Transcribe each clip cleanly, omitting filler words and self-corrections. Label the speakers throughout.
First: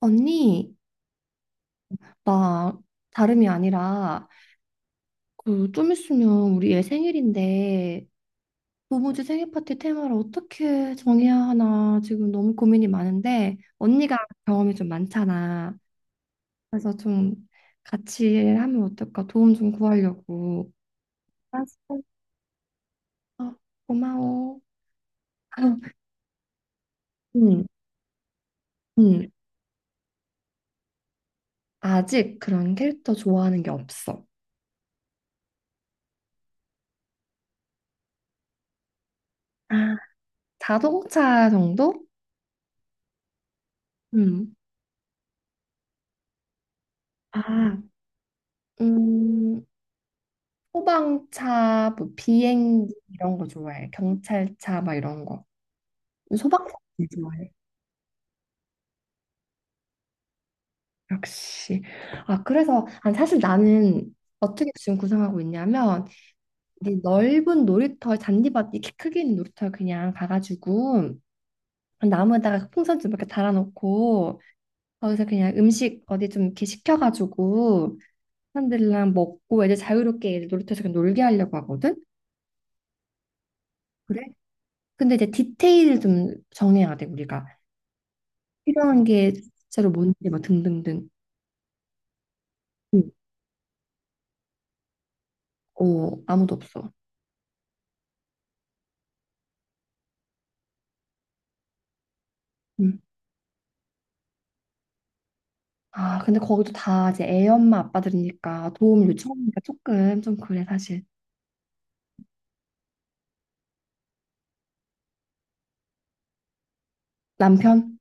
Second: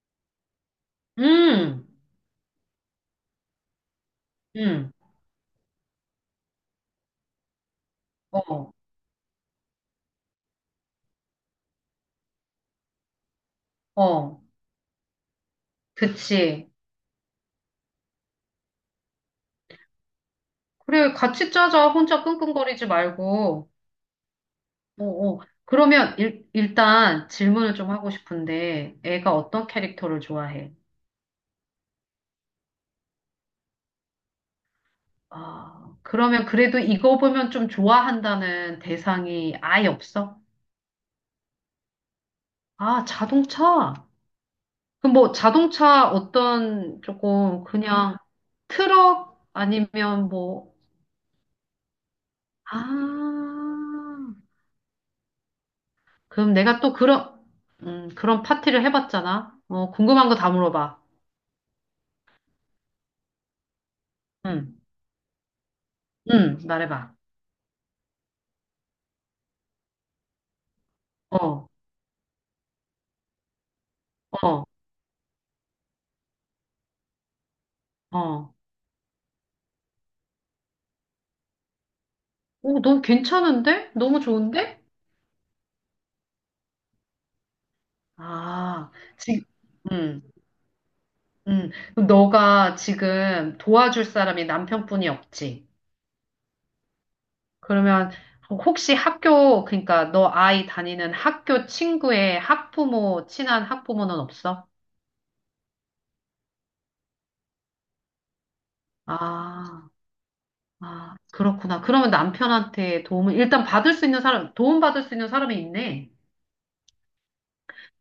Speaker 1: 언니,
Speaker 2: 음,
Speaker 1: 나 다름이 아니라
Speaker 2: 음,
Speaker 1: 그 좀 있으면 우리 애 생일인데
Speaker 2: 어,
Speaker 1: 도무지 생일 파티 테마를 어떻게 정해야 하나 지금 너무 고민이 많은데 언니가
Speaker 2: 어,
Speaker 1: 경험이 좀 많잖아.
Speaker 2: 그치.
Speaker 1: 그래서 좀 같이 하면 어떨까 도움 좀 구하려고.
Speaker 2: 그래, 같이 짜자.
Speaker 1: 알았어.
Speaker 2: 혼자 끙끙거리지
Speaker 1: 어,
Speaker 2: 말고.
Speaker 1: 고마워.
Speaker 2: 어, 어. 그러면 일단
Speaker 1: 응,
Speaker 2: 질문을 좀 하고 싶은데,
Speaker 1: 응.
Speaker 2: 애가 어떤 캐릭터를 좋아해?
Speaker 1: 아직 그런 캐릭터 좋아하는 게 없어.
Speaker 2: 아, 그러면 그래도 이거 보면 좀 좋아한다는 대상이
Speaker 1: 아,
Speaker 2: 아예 없어?
Speaker 1: 자동차 정도?
Speaker 2: 아, 자동차.
Speaker 1: 응.
Speaker 2: 그럼 뭐 자동차 어떤
Speaker 1: 아,
Speaker 2: 조금 그냥 트럭
Speaker 1: 음,
Speaker 2: 아니면 뭐,
Speaker 1: 소방차, 뭐 비행기 이런 거 좋아해.
Speaker 2: 아,
Speaker 1: 경찰차 막 이런 거.
Speaker 2: 그럼
Speaker 1: 소방차
Speaker 2: 내가 또
Speaker 1: 제일
Speaker 2: 그런,
Speaker 1: 좋아해.
Speaker 2: 그런 파티를 해봤잖아. 어, 궁금한 거 다 물어봐.
Speaker 1: 역시. 아, 그래서 아, 사실 나는 어떻게
Speaker 2: 응,
Speaker 1: 지금 구성하고 있냐면
Speaker 2: 응,
Speaker 1: 이
Speaker 2: 말해봐.
Speaker 1: 넓은 놀이터 잔디밭 이렇게 크게 있는 놀이터 그냥 가가지고
Speaker 2: 어,
Speaker 1: 나무에다가 풍선 좀 이렇게 달아놓고
Speaker 2: 어,
Speaker 1: 거기서 그냥 음식 어디 좀 이렇게 시켜가지고
Speaker 2: 어.
Speaker 1: 사람들이랑 먹고 애들 자유롭게 애들 놀이터에서 그냥 놀게 하려고 하거든.
Speaker 2: 오, 너무 괜찮은데? 너무
Speaker 1: 그래?
Speaker 2: 좋은데?
Speaker 1: 근데 이제 디테일을 좀 정해야 돼 우리가.
Speaker 2: 아,
Speaker 1: 필요한 게
Speaker 2: 지금,
Speaker 1: 실제로
Speaker 2: 음,
Speaker 1: 뭔지 막 등등등.
Speaker 2: 그럼 너가
Speaker 1: 응.
Speaker 2: 지금 도와줄 사람이 남편뿐이 없지.
Speaker 1: 어, 아무도 없어.
Speaker 2: 그러면 혹시 학교, 그러니까 너 아이 다니는 학교 친구의
Speaker 1: 응.
Speaker 2: 학부모, 친한 학부모는 없어?
Speaker 1: 아, 근데 거기도 다 이제 애 엄마 아빠들이니까 도움을 요청하니까
Speaker 2: 아.
Speaker 1: 조금 좀 그래 사실.
Speaker 2: 아, 그렇구나. 그러면 남편한테 도움을, 일단 받을 수 있는 사람, 도움받을 수 있는 사람이 있네.
Speaker 1: 남편?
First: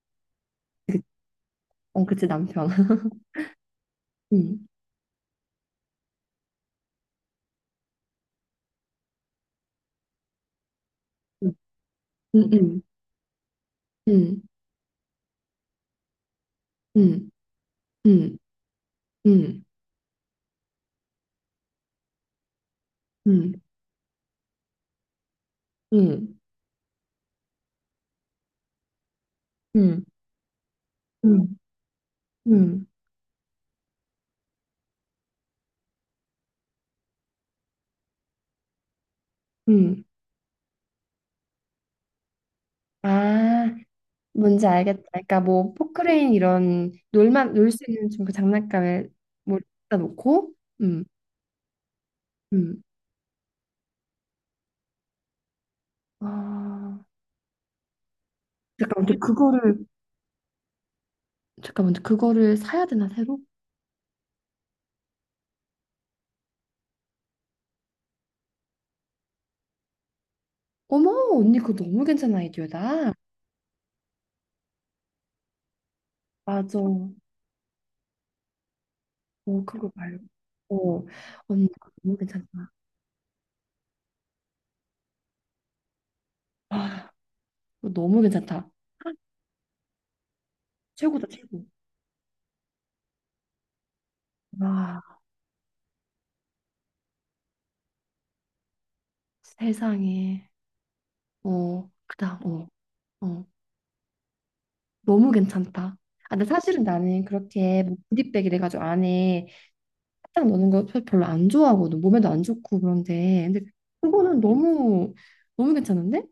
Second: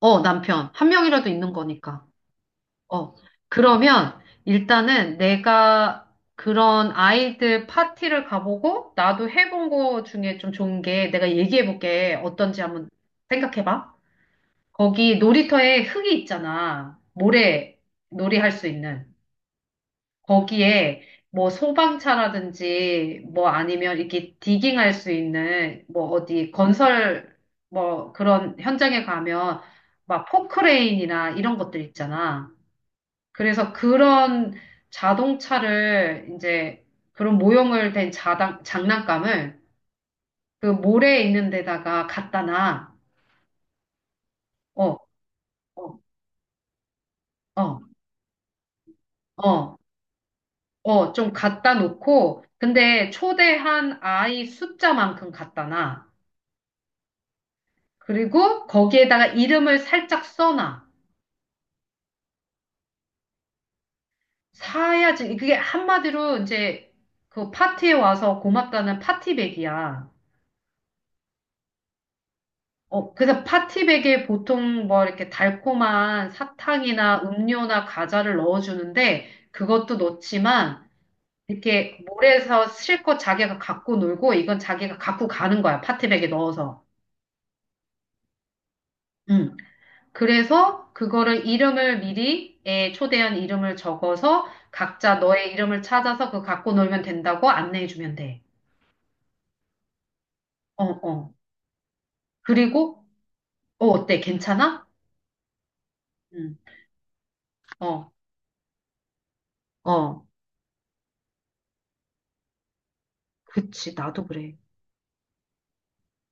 Speaker 2: 어, 남편. 한 명이라도 있는
Speaker 1: 어,
Speaker 2: 거니까.
Speaker 1: 그치 남편.
Speaker 2: 어. 그러면
Speaker 1: 응.
Speaker 2: 일단은 내가 그런 아이들 파티를 가보고 나도 해본 거 중에 좀 좋은 게 내가
Speaker 1: 응.
Speaker 2: 얘기해볼게. 어떤지
Speaker 1: 응.
Speaker 2: 한번 생각해봐.
Speaker 1: 응.
Speaker 2: 거기 놀이터에 흙이 있잖아.
Speaker 1: 응.
Speaker 2: 모래
Speaker 1: 응.
Speaker 2: 놀이 할 수 있는.
Speaker 1: 응.
Speaker 2: 거기에 뭐 소방차라든지 뭐
Speaker 1: 응.
Speaker 2: 아니면 이렇게 디깅할 수 있는 뭐
Speaker 1: 응.
Speaker 2: 어디 건설 뭐 그런 현장에 가면
Speaker 1: 응. 응.
Speaker 2: 막 포크레인이나
Speaker 1: 응.
Speaker 2: 이런 것들 있잖아.
Speaker 1: 응.
Speaker 2: 그래서 그런 자동차를 이제 그런 모형을 된 장난감을
Speaker 1: 응.
Speaker 2: 그 모래에 있는 데다가 갖다 놔.
Speaker 1: 아, 뭔지
Speaker 2: 어,
Speaker 1: 알겠다. 그러니까 뭐
Speaker 2: 어,
Speaker 1: 포크레인 이런 놀만 놀 수
Speaker 2: 어,
Speaker 1: 있는 좀 그 장난감을 뭐
Speaker 2: 어,
Speaker 1: 놓고 음.
Speaker 2: 어, 좀 갖다 놓고
Speaker 1: 음.
Speaker 2: 근데 초대한 아이 숫자만큼 갖다 놔.
Speaker 1: 아.
Speaker 2: 그리고
Speaker 1: 잠깐만, 근데
Speaker 2: 거기에다가
Speaker 1: 그거를
Speaker 2: 이름을 살짝 써놔.
Speaker 1: 잠깐만, 근데 그거를 사야 되나 새로?
Speaker 2: 사야지. 그게 한마디로 이제 그 파티에 와서 고맙다는 파티백이야.
Speaker 1: 어머, 언니 그거 너무 괜찮은 아이디어다.
Speaker 2: 어, 그래서 파티백에 보통 뭐 이렇게 달콤한
Speaker 1: 맞아. 어,
Speaker 2: 사탕이나 음료나 과자를 넣어주는데
Speaker 1: 그거
Speaker 2: 그것도
Speaker 1: 말고.
Speaker 2: 넣지만
Speaker 1: 어, 언니 그거
Speaker 2: 이렇게
Speaker 1: 너무
Speaker 2: 몰에서
Speaker 1: 괜찮다.
Speaker 2: 실컷 자기가 갖고 놀고 이건 자기가 갖고 가는 거야. 파티백에 넣어서.
Speaker 1: 아, 그거 너무 괜찮다.
Speaker 2: 응. 그래서
Speaker 1: 최고다,
Speaker 2: 그거를
Speaker 1: 최고.
Speaker 2: 이름을 미리 애 초대한 이름을 적어서
Speaker 1: 와,
Speaker 2: 각자 너의 이름을 찾아서 그거 갖고 놀면 된다고 안내해 주면 돼.
Speaker 1: 세상에.
Speaker 2: 어, 어.
Speaker 1: 어, 그다. 어,
Speaker 2: 그리고
Speaker 1: 어,
Speaker 2: 어, 어때? 괜찮아?
Speaker 1: 너무 괜찮다. 아, 근데
Speaker 2: 응.
Speaker 1: 사실은 나는 그렇게 뭐
Speaker 2: 어.
Speaker 1: 구디백 이래가지고 안에
Speaker 2: 어.
Speaker 1: 사탕 넣는 거 별로 안 좋아하거든. 몸에도 안 좋고 그런데. 근데
Speaker 2: 그치. 나도
Speaker 1: 그거는
Speaker 2: 그래.
Speaker 1: 너무 너무 괜찮은데?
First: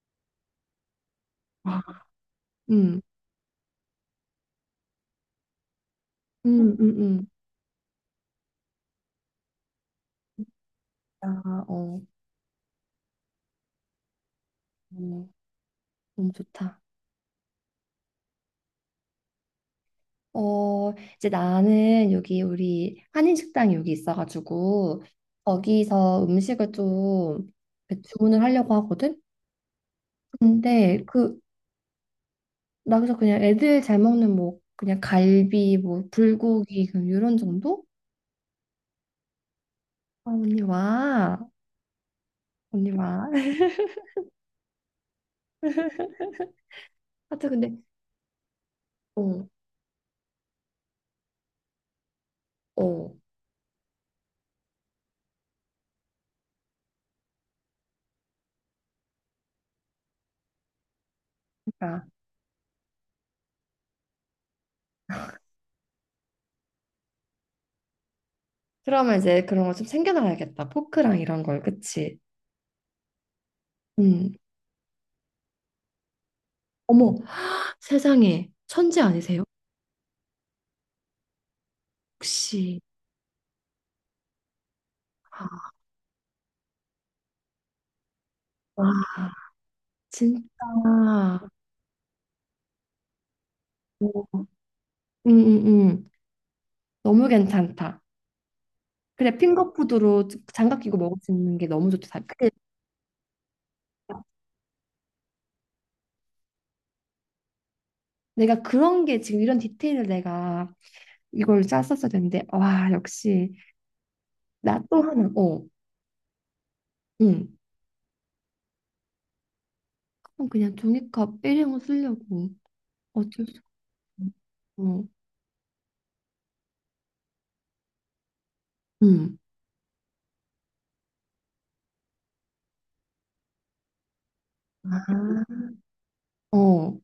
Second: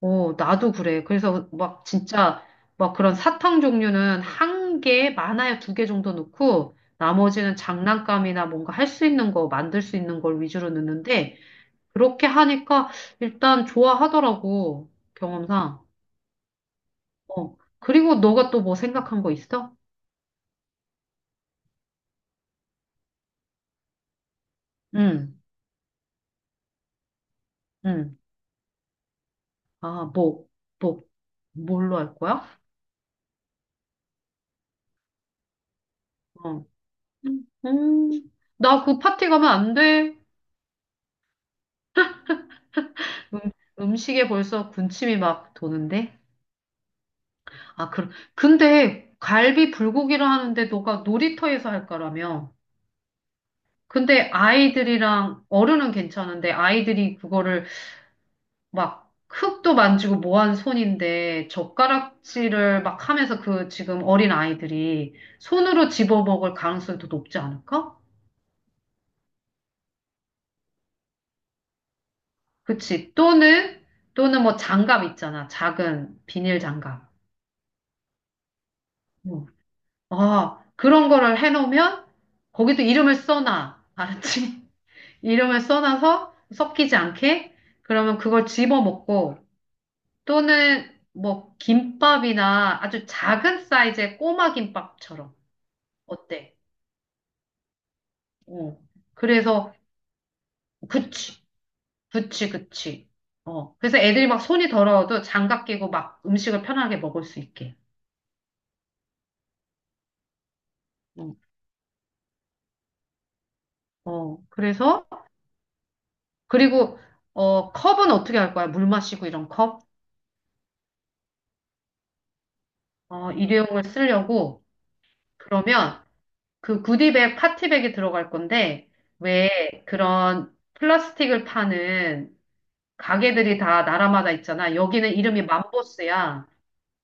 Speaker 2: 어, 나도 그래. 그래서
Speaker 1: 와.
Speaker 2: 막 진짜 막
Speaker 1: 응
Speaker 2: 그런 사탕 종류는 한 개, 많아야 두 개 정도
Speaker 1: 응
Speaker 2: 넣고
Speaker 1: 응응
Speaker 2: 나머지는 장난감이나 뭔가 할 수 있는 거, 만들 수 있는 걸 위주로 넣는데
Speaker 1: 아, 어,
Speaker 2: 그렇게 하니까 일단 좋아하더라고.
Speaker 1: 어,
Speaker 2: 경험상.
Speaker 1: 너무 좋다.
Speaker 2: 어. 그리고 너가 또 뭐 생각한 거 있어?
Speaker 1: 어, 이제 나는 여기 우리 한인식당 여기 있어가지고
Speaker 2: 응,
Speaker 1: 거기서 음식을 좀그
Speaker 2: 응.
Speaker 1: 주문을 하려고 하거든.
Speaker 2: 아, 뭐, 뭐,
Speaker 1: 근데 그
Speaker 2: 뭘로 할 거야?
Speaker 1: 나 그래서 그냥 애들 잘 먹는 뭐 그냥 갈비 뭐
Speaker 2: 어.
Speaker 1: 불고기 그냥 이런
Speaker 2: 음,
Speaker 1: 정도?
Speaker 2: 음, 나 그 파티 가면 안 돼.
Speaker 1: 아, 언니 와, 언니 와.
Speaker 2: 음, 음식에 벌써 군침이 막 도는데.
Speaker 1: 하여튼 근데
Speaker 2: 아, 그, 럼 근데
Speaker 1: 어,
Speaker 2: 갈비 불고기를 하는데 너가 놀이터에서 할 거라며.
Speaker 1: 어,
Speaker 2: 근데 아이들이랑 어른은 괜찮은데 아이들이 그거를 막 흙도 만지고 뭐 하는 손인데
Speaker 1: 그러니까
Speaker 2: 젓가락질을 막 하면서 그 지금 어린 아이들이 손으로 집어먹을 가능성이 더 높지 않을까?
Speaker 1: 그러면 이제 그런 거 좀 챙겨놔야겠다. 포크랑 이런 걸, 그치?
Speaker 2: 그치. 또는,
Speaker 1: 음.
Speaker 2: 또는 장갑 있잖아. 작은 비닐 장갑.
Speaker 1: 어머, 세상에 천재 아니세요?
Speaker 2: 음. 아, 그런 거를 해놓으면
Speaker 1: 혹시
Speaker 2: 거기도 이름을 써놔. 알았지?
Speaker 1: 아,
Speaker 2: 이름을 써놔서 섞이지 않게 그러면 그걸
Speaker 1: 와
Speaker 2: 집어먹고
Speaker 1: 진짜
Speaker 2: 또는 뭐 김밥이나 아주 작은 사이즈의
Speaker 1: 오,
Speaker 2: 꼬마
Speaker 1: 음,
Speaker 2: 김밥처럼.
Speaker 1: 음, 음.
Speaker 2: 어때?
Speaker 1: 너무 괜찮다.
Speaker 2: 어.
Speaker 1: 그래
Speaker 2: 그래서,
Speaker 1: 핑거푸드로 장갑 끼고 먹을 수
Speaker 2: 그치,
Speaker 1: 있는 게 너무 좋다.
Speaker 2: 그치,
Speaker 1: 근데
Speaker 2: 그치. 어. 그래서 애들이 막 손이 더러워도 장갑 끼고 막 음식을 편하게 먹을 수 있게.
Speaker 1: 내가 그런 게 지금 이런 디테일을 내가
Speaker 2: 어.
Speaker 1: 이걸 짰었어야 되는데 와 역시
Speaker 2: 어.
Speaker 1: 나 또
Speaker 2: 그래서,
Speaker 1: 하나 어,
Speaker 2: 그리고,
Speaker 1: 응.
Speaker 2: 어, 컵은 어떻게 할 거야? 물 마시고 이런 컵?
Speaker 1: 그럼 그냥 종이컵 일회용 쓰려고
Speaker 2: 어,
Speaker 1: 어쩔 수
Speaker 2: 일회용을
Speaker 1: 없어.
Speaker 2: 쓰려고.
Speaker 1: 어,
Speaker 2: 그러면 그 구디백, 파티백이 들어갈 건데,
Speaker 1: 응.
Speaker 2: 왜 그런 플라스틱을 파는 가게들이 다 나라마다 있잖아.
Speaker 1: 아,
Speaker 2: 여기는 이름이 맘보스야.
Speaker 1: 어,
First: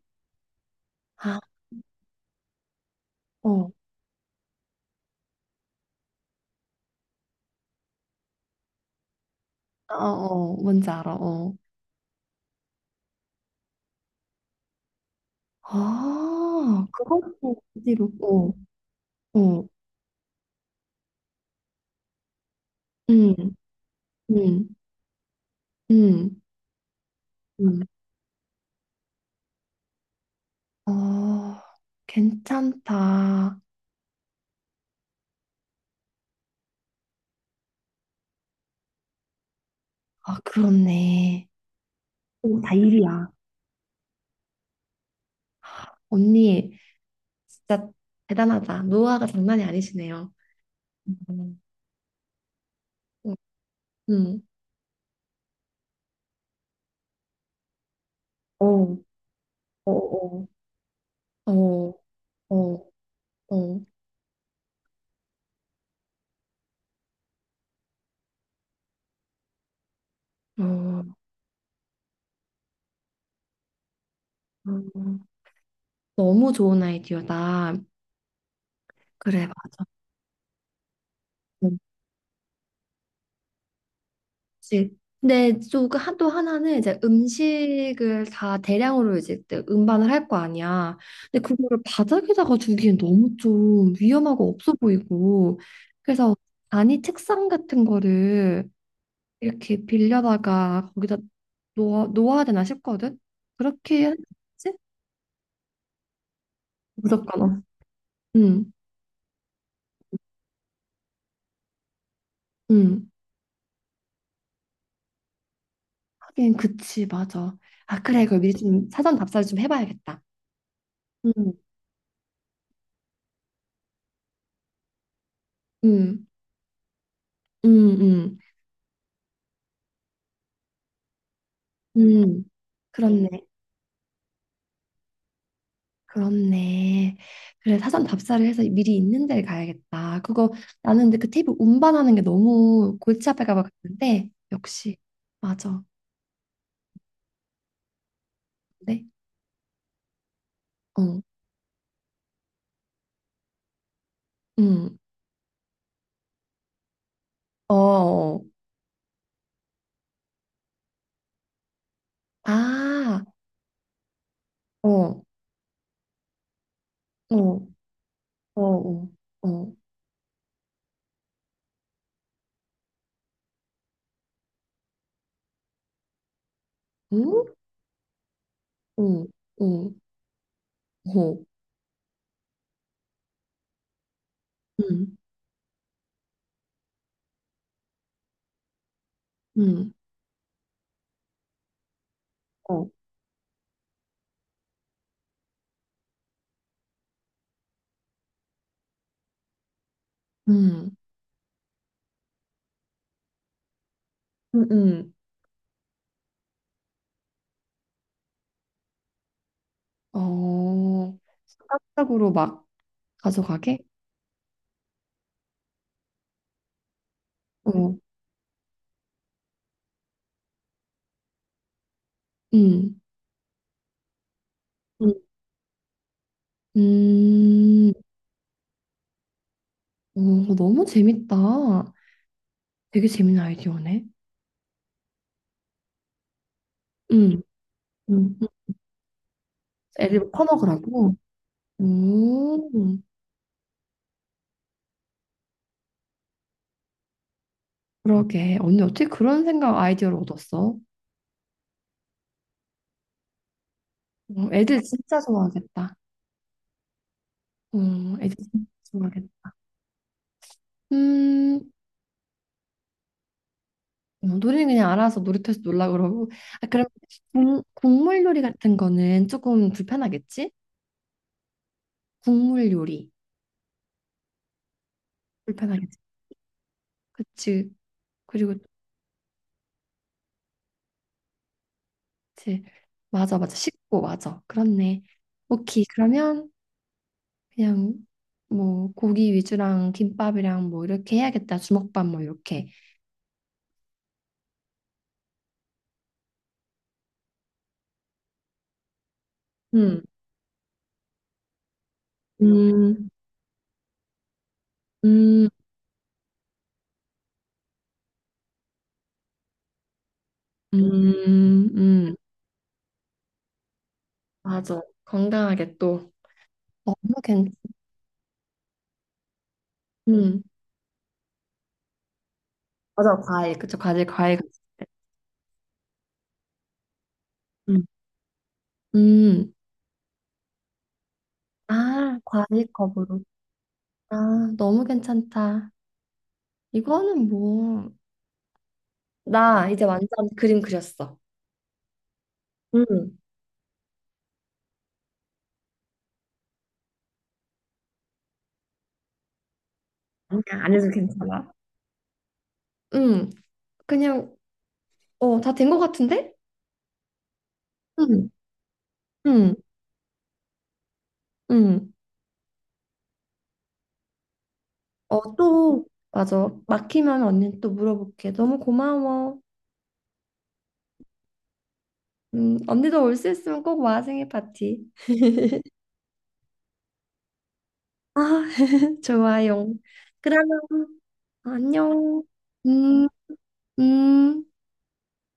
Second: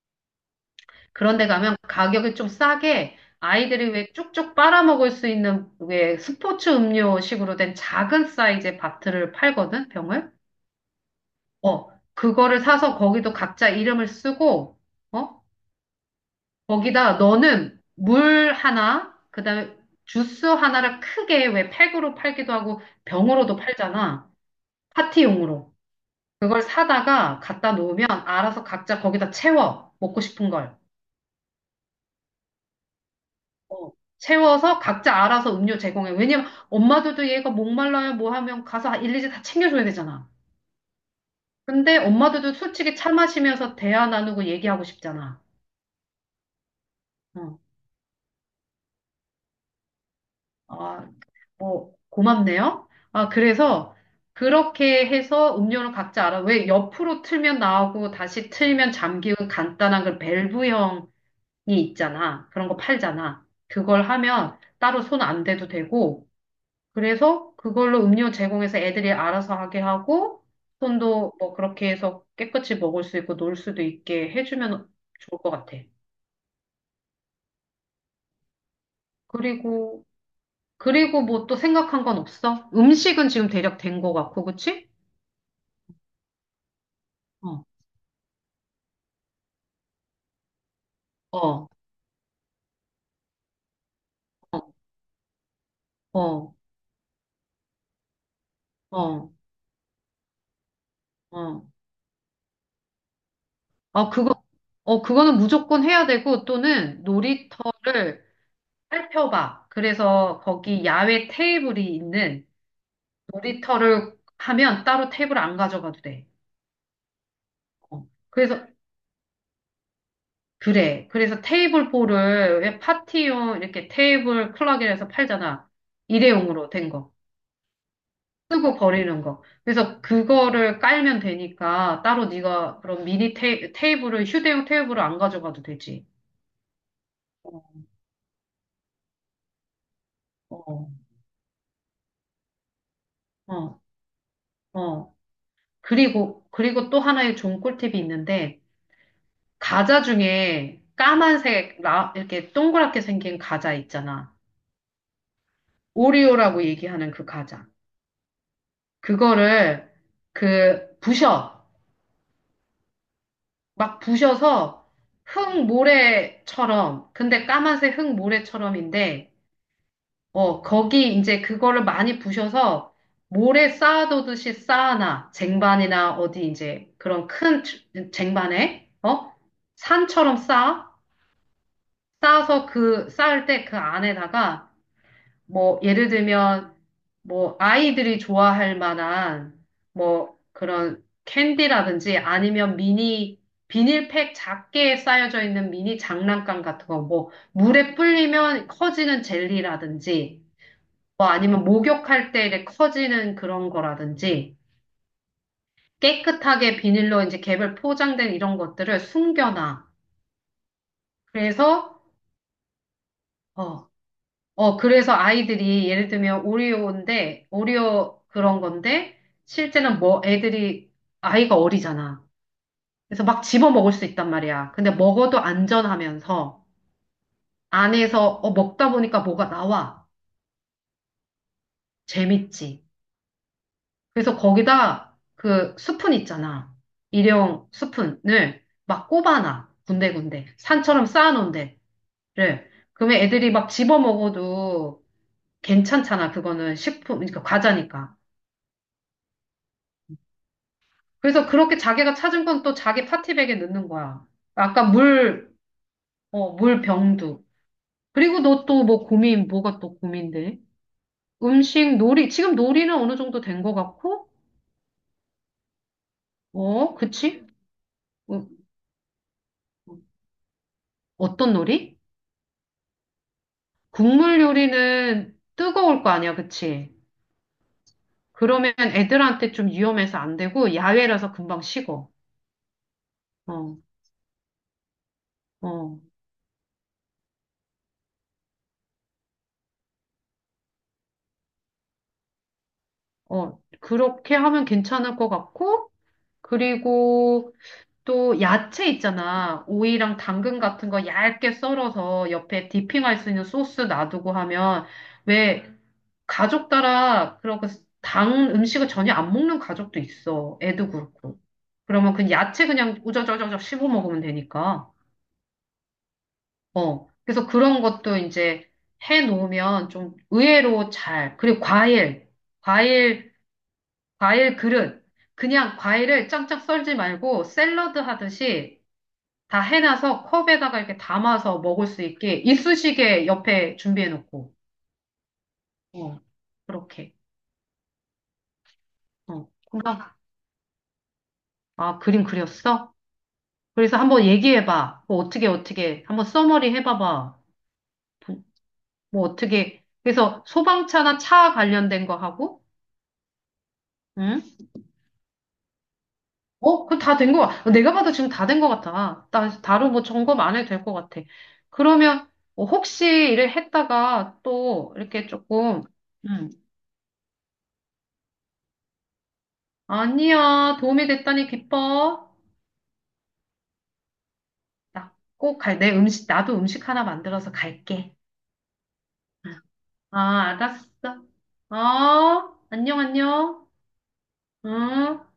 Speaker 1: 아,
Speaker 2: 그런데 가면 가격이 좀 싸게
Speaker 1: 어,
Speaker 2: 아이들이 왜 쭉쭉 빨아먹을 수 있는 왜 스포츠 음료식으로 된 작은 사이즈의 바트를 팔거든,
Speaker 1: 아,
Speaker 2: 병을.
Speaker 1: 어, 뭔지 알아. 어,
Speaker 2: 어, 그거를 사서 거기도 각자 이름을 쓰고, 어,
Speaker 1: 아,
Speaker 2: 거기다
Speaker 1: 그것도
Speaker 2: 너는
Speaker 1: 어디로?
Speaker 2: 물
Speaker 1: 어,
Speaker 2: 하나,
Speaker 1: 어.
Speaker 2: 그다음에 주스 하나를 크게 왜 팩으로 팔기도 하고
Speaker 1: 음,
Speaker 2: 병으로도 팔잖아.
Speaker 1: 음,
Speaker 2: 파티용으로.
Speaker 1: 음,
Speaker 2: 그걸 사다가 갖다
Speaker 1: 음.
Speaker 2: 놓으면 알아서 각자 거기다 채워. 먹고 싶은 걸.
Speaker 1: 어, 괜찮다.
Speaker 2: 어, 세워서 각자 알아서 음료 제공해. 왜냐면 엄마들도 얘가 목말라요 뭐 하면 가서 아, 일일이 다 챙겨줘야 되잖아.
Speaker 1: 아, 그렇네.
Speaker 2: 근데 엄마들도
Speaker 1: 오, 다
Speaker 2: 솔직히 차
Speaker 1: 일이야.
Speaker 2: 마시면서 대화 나누고 얘기하고 싶잖아.
Speaker 1: 언니,
Speaker 2: 어,
Speaker 1: 진짜 대단하다. 노하가 장난이 아니시네요.
Speaker 2: 아,
Speaker 1: 음,
Speaker 2: 뭐, 고맙네요. 아,
Speaker 1: 음,
Speaker 2: 그래서
Speaker 1: 음.
Speaker 2: 그렇게 해서 음료를 각자 알아. 왜 옆으로 틀면 나오고 다시 틀면
Speaker 1: 어,
Speaker 2: 잠기고
Speaker 1: 어,
Speaker 2: 간단한 그
Speaker 1: 어.
Speaker 2: 밸브형이
Speaker 1: 어,
Speaker 2: 있잖아. 그런 거
Speaker 1: 어,
Speaker 2: 팔잖아.
Speaker 1: 어,
Speaker 2: 그걸 하면 따로 손 안 대도 되고, 그래서 그걸로 음료 제공해서 애들이 알아서 하게 하고,
Speaker 1: 어.
Speaker 2: 손도 뭐 그렇게 해서 깨끗이 먹을 수 있고 놀 수도 있게 해주면
Speaker 1: 어.
Speaker 2: 좋을 것 같아.
Speaker 1: 너무 좋은 아이디어다. 그래, 맞아.
Speaker 2: 그리고, 그리고 뭐 또 생각한 건 없어? 음식은 지금 대략 된 것 같고, 그치?
Speaker 1: 그치. 근데 또또 하나는 이제
Speaker 2: 어,
Speaker 1: 음식을 다 대량으로 이제 또 음반을 할 거 아니야. 근데
Speaker 2: 어,
Speaker 1: 그거를 바닥에다가 두기엔 너무 좀 위험하고
Speaker 2: 어,
Speaker 1: 없어 보이고. 그래서
Speaker 2: 어,
Speaker 1: 아니 책상 같은 거를
Speaker 2: 어.
Speaker 1: 이렇게 빌려다가 거기다
Speaker 2: 어.
Speaker 1: 놓아야 되나 싶거든. 그렇게
Speaker 2: 아,
Speaker 1: 하지?
Speaker 2: 그거, 어, 그거는 무조건 해야 되고, 또는
Speaker 1: 무섭거나.
Speaker 2: 놀이터를
Speaker 1: 응,
Speaker 2: 살펴봐. 그래서 거기 야외 테이블이 있는
Speaker 1: 응.
Speaker 2: 놀이터를 하면 따로 테이블 안 가져가도 돼.
Speaker 1: 하긴 그치, 맞아. 아
Speaker 2: 어.
Speaker 1: 그래, 그걸 미리
Speaker 2: 그래서
Speaker 1: 좀 사전 답사를 좀 해봐야겠다.
Speaker 2: 그래. 그래서
Speaker 1: 응,
Speaker 2: 테이블 포를 왜 파티용 이렇게 테이블 클럭이라서 팔잖아.
Speaker 1: 응,
Speaker 2: 일회용으로 된 거.
Speaker 1: 응, 응,
Speaker 2: 쓰고 버리는 거. 그래서 그거를 깔면 되니까 따로
Speaker 1: 응.
Speaker 2: 네가 그런 미니
Speaker 1: 그렇네.
Speaker 2: 테이블을 휴대용 테이블을 안 가져가도 되지.
Speaker 1: 그렇네.
Speaker 2: 어,
Speaker 1: 그래, 사전 답사를 해서 미리 있는 데를 가야겠다. 그거
Speaker 2: 어,
Speaker 1: 나는 근데 그 테이프 운반하는 게 너무 골치 아플까 봐
Speaker 2: 어.
Speaker 1: 그랬는데 역시
Speaker 2: 어.
Speaker 1: 맞아.
Speaker 2: 그리고 또 하나의 좋은 꿀팁이 있는데
Speaker 1: 네.
Speaker 2: 과자 중에
Speaker 1: 어.
Speaker 2: 까만색 이렇게 동그랗게 생긴 과자 있잖아.
Speaker 1: 음.
Speaker 2: 오리오라고 얘기하는 그 과자.
Speaker 1: 어. 어.
Speaker 2: 그거를 그 부셔.
Speaker 1: 아.
Speaker 2: 막
Speaker 1: 어.
Speaker 2: 부셔서
Speaker 1: 어.
Speaker 2: 흙 모래처럼, 근데 까만색 흙
Speaker 1: 어. 어.
Speaker 2: 모래처럼인데,
Speaker 1: 어.
Speaker 2: 어, 거기 이제 그거를 많이 부셔서 모래 쌓아두듯이 쌓아놔. 쟁반이나 어디 이제 그런
Speaker 1: 음?
Speaker 2: 큰 쟁반에,
Speaker 1: 어.
Speaker 2: 어?
Speaker 1: 어.
Speaker 2: 산처럼 쌓아?
Speaker 1: 어.
Speaker 2: 쌓아서 그, 쌓을 때 그 안에다가
Speaker 1: 음.
Speaker 2: 뭐, 예를 들면, 뭐, 아이들이 좋아할 만한,
Speaker 1: 음.
Speaker 2: 뭐, 그런 캔디라든지 아니면
Speaker 1: 어.
Speaker 2: 미니, 비닐팩 작게 쌓여져 있는 미니 장난감 같은 거, 뭐, 물에 불리면 커지는 젤리라든지,
Speaker 1: 음.
Speaker 2: 뭐, 아니면 목욕할 때 이렇게 커지는 그런 거라든지,
Speaker 1: 음. 음.
Speaker 2: 깨끗하게 비닐로 이제 개별 포장된 이런 것들을 숨겨놔.
Speaker 1: 어.
Speaker 2: 그래서,
Speaker 1: 순간적으로 막 가져가게?
Speaker 2: 어, 어, 그래서 아이들이 예를 들면 오리오인데,
Speaker 1: 어.
Speaker 2: 오리오 그런 건데, 실제는 뭐 애들이, 아이가 어리잖아.
Speaker 1: 음.
Speaker 2: 그래서 막 집어 먹을 수 있단 말이야. 근데
Speaker 1: 음.
Speaker 2: 먹어도 안전하면서,
Speaker 1: 음.
Speaker 2: 안에서 어, 먹다 보니까 뭐가 나와.
Speaker 1: 오, 너무 재밌다.
Speaker 2: 재밌지.
Speaker 1: 되게 재밌는 아이디어네.
Speaker 2: 그래서 거기다 그 스푼 있잖아.
Speaker 1: 응,
Speaker 2: 일회용 스푼을
Speaker 1: 응.
Speaker 2: 막 꼽아놔.
Speaker 1: 애들
Speaker 2: 군데군데. 산처럼
Speaker 1: 퍼먹으라고.
Speaker 2: 쌓아놓은 데를.
Speaker 1: 오,
Speaker 2: 그러면 애들이 막 집어 먹어도 괜찮잖아. 그거는 식품, 그러니까 과자니까.
Speaker 1: 그러게. 언니 어떻게 그런 생각 아이디어를 얻었어?
Speaker 2: 그래서 그렇게 자기가 찾은 건 또 자기 파티백에 넣는 거야.
Speaker 1: 어, 애들
Speaker 2: 아까
Speaker 1: 진짜
Speaker 2: 물,
Speaker 1: 좋아하겠다.
Speaker 2: 어, 물 병도.
Speaker 1: 어, 애들
Speaker 2: 그리고 너
Speaker 1: 진짜
Speaker 2: 또
Speaker 1: 좋아하겠다.
Speaker 2: 뭐가 또 고민돼?
Speaker 1: 음,
Speaker 2: 음식, 놀이. 지금 놀이는 어느 정도 된 것
Speaker 1: 어,
Speaker 2: 같고,
Speaker 1: 놀이는 그냥 알아서 놀이터에서 놀라 그러고. 아, 그럼
Speaker 2: 어, 그치?
Speaker 1: 국물 요리
Speaker 2: 어,
Speaker 1: 같은 거는 조금 불편하겠지?
Speaker 2: 어떤 놀이?
Speaker 1: 국물 요리
Speaker 2: 국물 요리는
Speaker 1: 불편하겠지?
Speaker 2: 뜨거울 거 아니야, 그치?
Speaker 1: 그치. 그리고
Speaker 2: 그러면 애들한테 좀 위험해서 안 되고, 야외라서 금방 식어.
Speaker 1: 그치. 맞아, 맞아.
Speaker 2: 어,
Speaker 1: 식고 맞아. 그렇네. 오케이.
Speaker 2: 어,
Speaker 1: 그러면 그냥 뭐 고기 위주랑 김밥이랑 뭐 이렇게 해야겠다. 주먹밥 뭐 이렇게.
Speaker 2: 어. 그렇게 하면 괜찮을 것 같고, 그리고, 또 야채 있잖아.
Speaker 1: 음,
Speaker 2: 오이랑 당근 같은 거 얇게 썰어서 옆에
Speaker 1: 음,
Speaker 2: 디핑할 수 있는 소스 놔두고 하면
Speaker 1: 음,
Speaker 2: 왜 가족 따라 그렇게 당 음식을 전혀 안 먹는 가족도 있어. 애도 그렇고.
Speaker 1: 음,
Speaker 2: 그러면
Speaker 1: 음.
Speaker 2: 그 야채 그냥 우저저저저 씹어 먹으면
Speaker 1: 맞아.
Speaker 2: 되니까.
Speaker 1: 건강하게 또. 너무
Speaker 2: 어. 그래서
Speaker 1: 괜찮.
Speaker 2: 그런 것도 이제 해 놓으면 좀
Speaker 1: 음,
Speaker 2: 의외로 잘. 그리고 과일.
Speaker 1: 맞아,
Speaker 2: 과일,
Speaker 1: 과일. 그쵸, 과일, 과일.
Speaker 2: 과일 그릇. 그냥 과일을 짱짱 썰지 말고
Speaker 1: 음.
Speaker 2: 샐러드 하듯이
Speaker 1: 음.
Speaker 2: 다 해놔서 컵에다가 이렇게 담아서 먹을 수
Speaker 1: 아,
Speaker 2: 있게
Speaker 1: 과일컵으로.
Speaker 2: 이쑤시개 옆에 준비해놓고,
Speaker 1: 아, 너무 괜찮다.
Speaker 2: 어, 그렇게.
Speaker 1: 이거는 뭐,
Speaker 2: 어,
Speaker 1: 나
Speaker 2: 그럼,
Speaker 1: 이제 완전 그림 그렸어.
Speaker 2: 아, 그림 그렸어?
Speaker 1: 음.
Speaker 2: 그래서 한번 얘기해봐. 뭐 어떻게, 어떻게. 한번 써머리 해봐봐. 부- 뭐 어떻게. 그래서
Speaker 1: 아니야, 안 해도
Speaker 2: 소방차나
Speaker 1: 괜찮아.
Speaker 2: 차 관련된 거 하고,
Speaker 1: 음, 그냥,
Speaker 2: 응?
Speaker 1: 어, 다 된 것 같은데?
Speaker 2: 어, 그 다 된 거, 아 내가 봐도
Speaker 1: 음.
Speaker 2: 지금 다 된 거 같아. 나,
Speaker 1: 음,
Speaker 2: 다른 뭐 점검 안 해도 될 거 같아.
Speaker 1: 음.
Speaker 2: 그러면, 어, 혹시 일을 했다가 또 이렇게
Speaker 1: 어,
Speaker 2: 조금,
Speaker 1: 또, 맞아.
Speaker 2: 음,
Speaker 1: 막히면 언니는 또 물어볼게. 너무 고마워.
Speaker 2: 아니야, 도움이 됐다니 기뻐.
Speaker 1: 언니도 올 수 있으면 꼭 와, 생일 파티.
Speaker 2: 나 꼭 갈, 내 음식, 나도 음식 하나 만들어서 갈게.
Speaker 1: 아,
Speaker 2: 응.
Speaker 1: 좋아요.
Speaker 2: 아,
Speaker 1: 그러면,
Speaker 2: 알았어.
Speaker 1: 안녕.
Speaker 2: 어, 안녕,
Speaker 1: 음,
Speaker 2: 안녕.
Speaker 1: 음.
Speaker 2: 응.